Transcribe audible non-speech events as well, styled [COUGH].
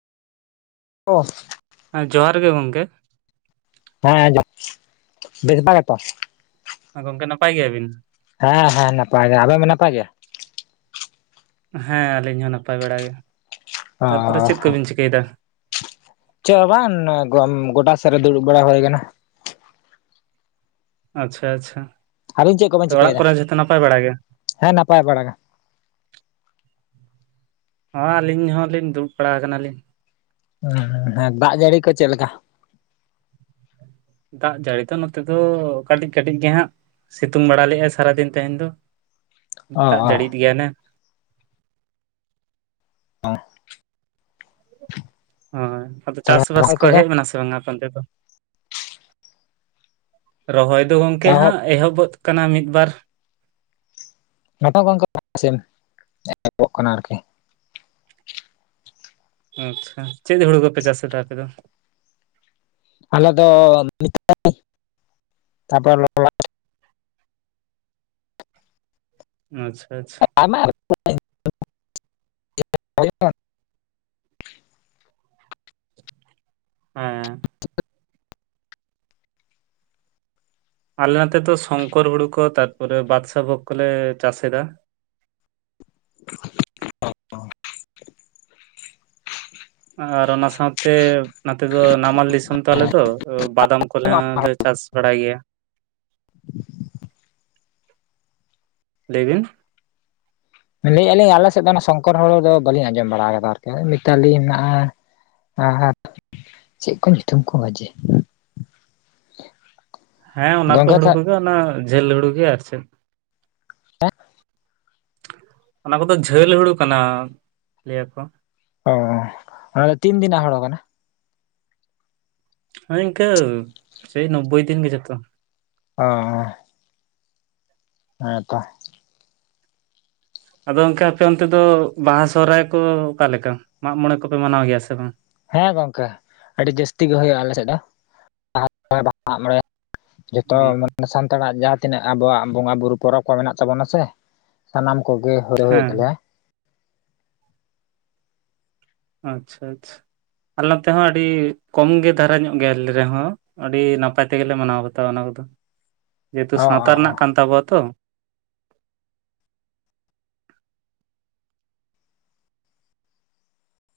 ᱚ᱾ ᱦᱮᱸ ᱡᱚᱦᱟᱨ ᱜᱮ ᱜᱚᱝᱠᱮ᱾ ᱦᱮᱸ ᱟᱸᱡᱚᱢ ᱵᱮᱥ ᱵᱟᱨᱟ ᱜᱮᱛᱚ? ᱦᱮᱸ ᱜᱚᱢᱠᱮ ᱱᱟᱯᱟᱭ ᱜᱮᱭᱟᱵᱤᱱ? ᱦᱮᱸ ᱦᱮᱸ ᱱᱟᱯᱟᱭ ᱜᱮᱭᱟ ᱟᱵᱮᱱ ᱵᱮᱱ ᱱᱟᱯᱟᱭ ᱜᱮᱭᱟ᱾ ᱦᱮᱸ ᱟᱹᱞᱤᱧ ᱦᱚᱸ ᱱᱟᱯᱟᱭ ᱵᱟᱲᱟ ᱜᱮ [INAUDIBLE] ᱛᱟᱨᱯᱚᱨᱮ ᱚ ᱪᱮᱫ ᱠᱚᱵᱤᱱ ᱪᱤᱠᱟᱹᱭᱮᱫᱟ᱾ ᱪᱮᱫ ᱦᱚᱸ ᱵᱟᱝ ᱜᱚᱰᱟ ᱥᱮᱫ ᱨᱮ ᱫᱩᱲᱩᱵ ᱵᱟᱲᱟ ᱦᱩᱭ ᱟᱠᱟᱱᱟ᱾ ᱟᱪᱪᱷᱟ ᱟᱪᱪᱷᱟ ᱟᱹᱵᱤᱱ ᱪᱮᱫ [INAUDIBLE] ᱠᱚᱵᱮᱱ ᱛᱚ ᱚᱲᱟᱜ ᱪᱤᱠᱟᱹᱭᱮᱫᱟ ᱠᱚᱨᱮ ᱡᱷᱚᱛᱚ ᱱᱟᱯᱟᱭ ᱵᱟᱲᱟ ᱜᱮ᱾ ᱦᱮᱸ ᱱᱟᱯᱟᱭ ᱵᱟᱲᱟᱜᱮ᱾ ᱦᱚᱸ ᱟᱹᱞᱤᱧ ᱦᱚᱸᱞᱤᱧ ᱫᱩᱲᱩᱵ ᱵᱟᱲᱟ ᱟᱠᱟᱱᱟᱞᱤᱧ᱾ ᱦᱩᱸ ᱦᱮᱸ ᱫᱟᱜ ᱡᱟᱹᱲᱤ ᱠᱚ ᱪᱮᱫ ᱞᱮᱠᱟ᱾ ᱫᱟᱜ ᱡᱟᱹᱲᱤ ᱫᱚ ᱱᱚᱛᱮ ᱫᱚ ᱠᱟᱹᱴᱤᱡ ᱠᱟᱹᱴᱤᱡ ᱜᱮ ᱦᱟᱸᱜ᱾ ᱥᱤᱛᱩᱝ ᱵᱟᱲᱟ ᱞᱮᱫᱟᱭ ᱥᱟᱨᱟᱫᱤᱱ ᱛᱮᱦᱮᱧ ᱫᱚ ᱚ [INAUDIBLE] ᱫᱟᱜ ᱚ ᱡᱟᱹᱲᱤᱜ ᱮᱫ ᱜᱮᱭᱟ ᱱᱟ ᱦᱚᱸ [INAUDIBLE] ᱦᱚᱸᱭ ᱟᱫᱚ ᱪᱟᱥᱼᱵᱟᱥ ᱠᱚ ᱦᱮᱡ ᱮᱱᱟ ᱥᱮ ᱵᱟᱝᱟ ᱟᱯᱮ ᱚᱱᱛᱮ ᱫᱚ [INAUDIBLE] ᱨᱚᱦᱚᱭ ᱫᱚ ᱜᱚᱝᱠᱮ ᱮᱦᱚᱵ ᱦᱟᱸᱜ ᱮᱦᱚᱵᱚᱫ ᱠᱟᱱᱟ ᱢᱤᱫ ᱵᱟᱨ᱾ [UNINTELLIGIBLE] ᱮᱦᱚᱵᱚᱜ ᱠᱟᱱᱟ ᱟᱨᱠᱤ ᱟᱪᱪᱷᱟ ᱪᱮᱫ ᱦᱩᱲᱩ ᱠᱚᱯᱮ ᱪᱟᱥ ᱮᱫᱟ ᱟᱯᱮ ᱫᱚ, ᱟᱞᱮ ᱫᱚ [UNINTELLIGIBLE] ᱛᱟᱯᱚᱨ ᱞᱚ [UNINTELLIGIBLE] ᱟᱪᱪᱷᱟ, ᱟᱪᱪᱷᱟ [UNINTELLIGIBLE] [INAUDIBLE] ᱦᱮᱸ ᱟᱞᱮ ᱱᱚᱛᱮ ᱫᱚ ᱥᱚᱝᱠᱚᱨ ᱦᱩᱲᱩ ᱠᱚ ᱛᱟᱨᱯᱚᱨᱮ ᱵᱟᱫᱥᱟᱦ ᱵᱷᱳᱜᱽ ᱠᱚᱞᱮ ᱪᱟᱥ ᱮᱫᱟ᱾ ᱟᱨ ᱚᱱᱟ ᱥᱟᱶᱛᱮ ᱱᱚᱛᱮ ᱫᱚ ᱱᱟᱢᱟᱞ ᱫᱤᱥᱚᱢ ᱛᱚ ᱟᱞᱮ ᱫᱚ ᱵᱟᱫᱟᱢ ᱠᱚ ᱠᱚᱞᱮ ᱦᱚᱸᱞᱮ ᱪᱟᱥ ᱵᱟᱲᱟᱭ ᱜᱮᱭᱟ [INAUDIBLE] [INAUDIBLE] [INAUDIBLE] ᱞᱟᱹᱭ ᱵᱤᱱ ᱞᱟᱹᱭᱮᱜ-ᱟ ᱞᱤᱧ ᱟᱞᱮ ᱥᱮᱫ ᱫᱚ ᱚᱱᱟ ᱥᱚᱝᱠᱚᱨ ᱦᱩᱲᱩ ᱫᱚ ᱵᱟᱹᱞᱤᱧ ᱟᱸᱡᱚᱢ ᱵᱟᱲᱟᱣ ᱠᱟᱫᱟ ᱟᱨᱠᱤ ᱢᱤᱛᱟᱞᱤ ᱦᱮᱱᱟᱜ-ᱟ [UNINTELLIGIBLE] ᱟᱨ ᱪᱮᱫ ᱠᱚ ᱧᱩᱛᱩᱢ ᱠᱚᱣᱟ ᱡᱮ [INAUDIBLE] ᱦᱮᱸ ᱚᱱᱟ ᱠᱚ ᱦᱩᱲᱩ ᱛᱟᱦᱚᱞᱮ ᱠᱚᱜᱮ ᱚᱱᱟ ᱡᱷᱟᱹᱞ ᱦᱩᱲᱩ ᱜᱮ ᱟᱨ ᱪᱮᱫ, [UNINTELLIGIBLE] ᱚᱱᱟ ᱠᱚᱫᱚ ᱡᱷᱟᱹᱞ ᱦᱩᱲᱩ ᱠᱟᱱᱟ ᱞᱟᱹᱭᱟ ᱠᱚ, ᱚᱻ ᱚᱱᱟ ᱫᱚ ᱛᱤᱱ ᱫᱤᱱᱟᱜ ᱦᱳᱲᱳ ᱠᱟᱱᱟ? ᱦᱳᱭ ᱤᱱᱠᱟᱹ ᱥᱮᱭ ᱱᱳᱵᱵᱳᱭ ᱫᱤᱱ ᱜᱮ ᱡᱮᱛᱚ᱾ ᱚᱻ ᱦᱮᱸ ᱛᱚᱻ ᱟᱫᱚ ᱜᱚᱝᱠᱮ ᱟᱯᱮ ᱚᱱᱛᱮ ᱫᱚ ᱵᱟᱦᱟ ᱥᱚᱦᱨᱟᱭ ᱠᱚ ᱚᱠᱟ ᱞᱮᱠᱟ ᱢᱟᱜ ᱢᱚᱬᱮ ᱠᱚᱯᱮ ᱢᱟᱱᱟᱣ ᱜᱮᱭᱟ ᱥᱮ ᱵᱟᱝ? ᱦᱮᱸ ᱜᱚᱝᱠᱮ ᱟᱹᱰᱤ ᱡᱟᱹᱥᱛᱤ ᱜᱮ ᱦᱳᱭᱳᱜ-ᱟ ᱟᱞᱮ ᱥᱮᱫ ᱫᱚ [UNINTELLIGIBLE] ᱢᱟᱜ ᱢᱚᱬᱮ [INAUDIBLE] ᱡᱷᱚᱛᱚ ᱦᱩᱸ, ᱢᱟᱱᱮ ᱥᱟᱱᱛᱟᱲᱟᱜ ᱡᱟᱛ ᱛᱤᱱᱟᱹᱜ ᱟᱵᱚᱣᱟᱜ ᱵᱚᱸᱜᱟ ᱵᱩᱨᱩ ᱯᱚᱨᱚᱵ ᱠᱚ ᱢᱮᱱᱟᱜ ᱛᱟᱵᱚᱱᱟ ᱥᱮ [INAUDIBLE] ᱥᱟᱱᱟᱢ ᱠᱚᱜᱮ ᱦᱳᱨᱮ ᱦᱳᱭᱳᱜ ᱦᱮᱸ ᱛᱟᱞᱮᱭᱟ᱾ ᱟᱪᱪᱷᱟ, ᱟᱪᱪᱷᱟ ᱟᱞᱮ ᱚᱛᱮ ᱦᱚᱸ ᱟᱹᱰᱤ ᱠᱚᱢ ᱜᱮ ᱫᱟᱨᱟ ᱧᱚᱜ ᱜᱮᱭᱟᱞᱤ ᱨᱮᱦᱚᱸ ᱟᱹᱰᱤ ᱱᱟᱯᱟᱭ ᱛᱮᱜᱮᱞᱮ ᱢᱟᱱᱟᱣ ᱵᱟᱛᱟᱣᱟ ᱚᱱᱟ ᱠᱚᱫᱚ [INAUDIBLE] ᱡᱮᱦᱮᱛᱩ ᱚ ᱥᱟᱶᱛᱟ ᱚ ᱚ ᱨᱮᱱᱟᱜ ᱠᱟᱱ ᱛᱟᱵᱚᱣᱟ ᱛᱚ᱾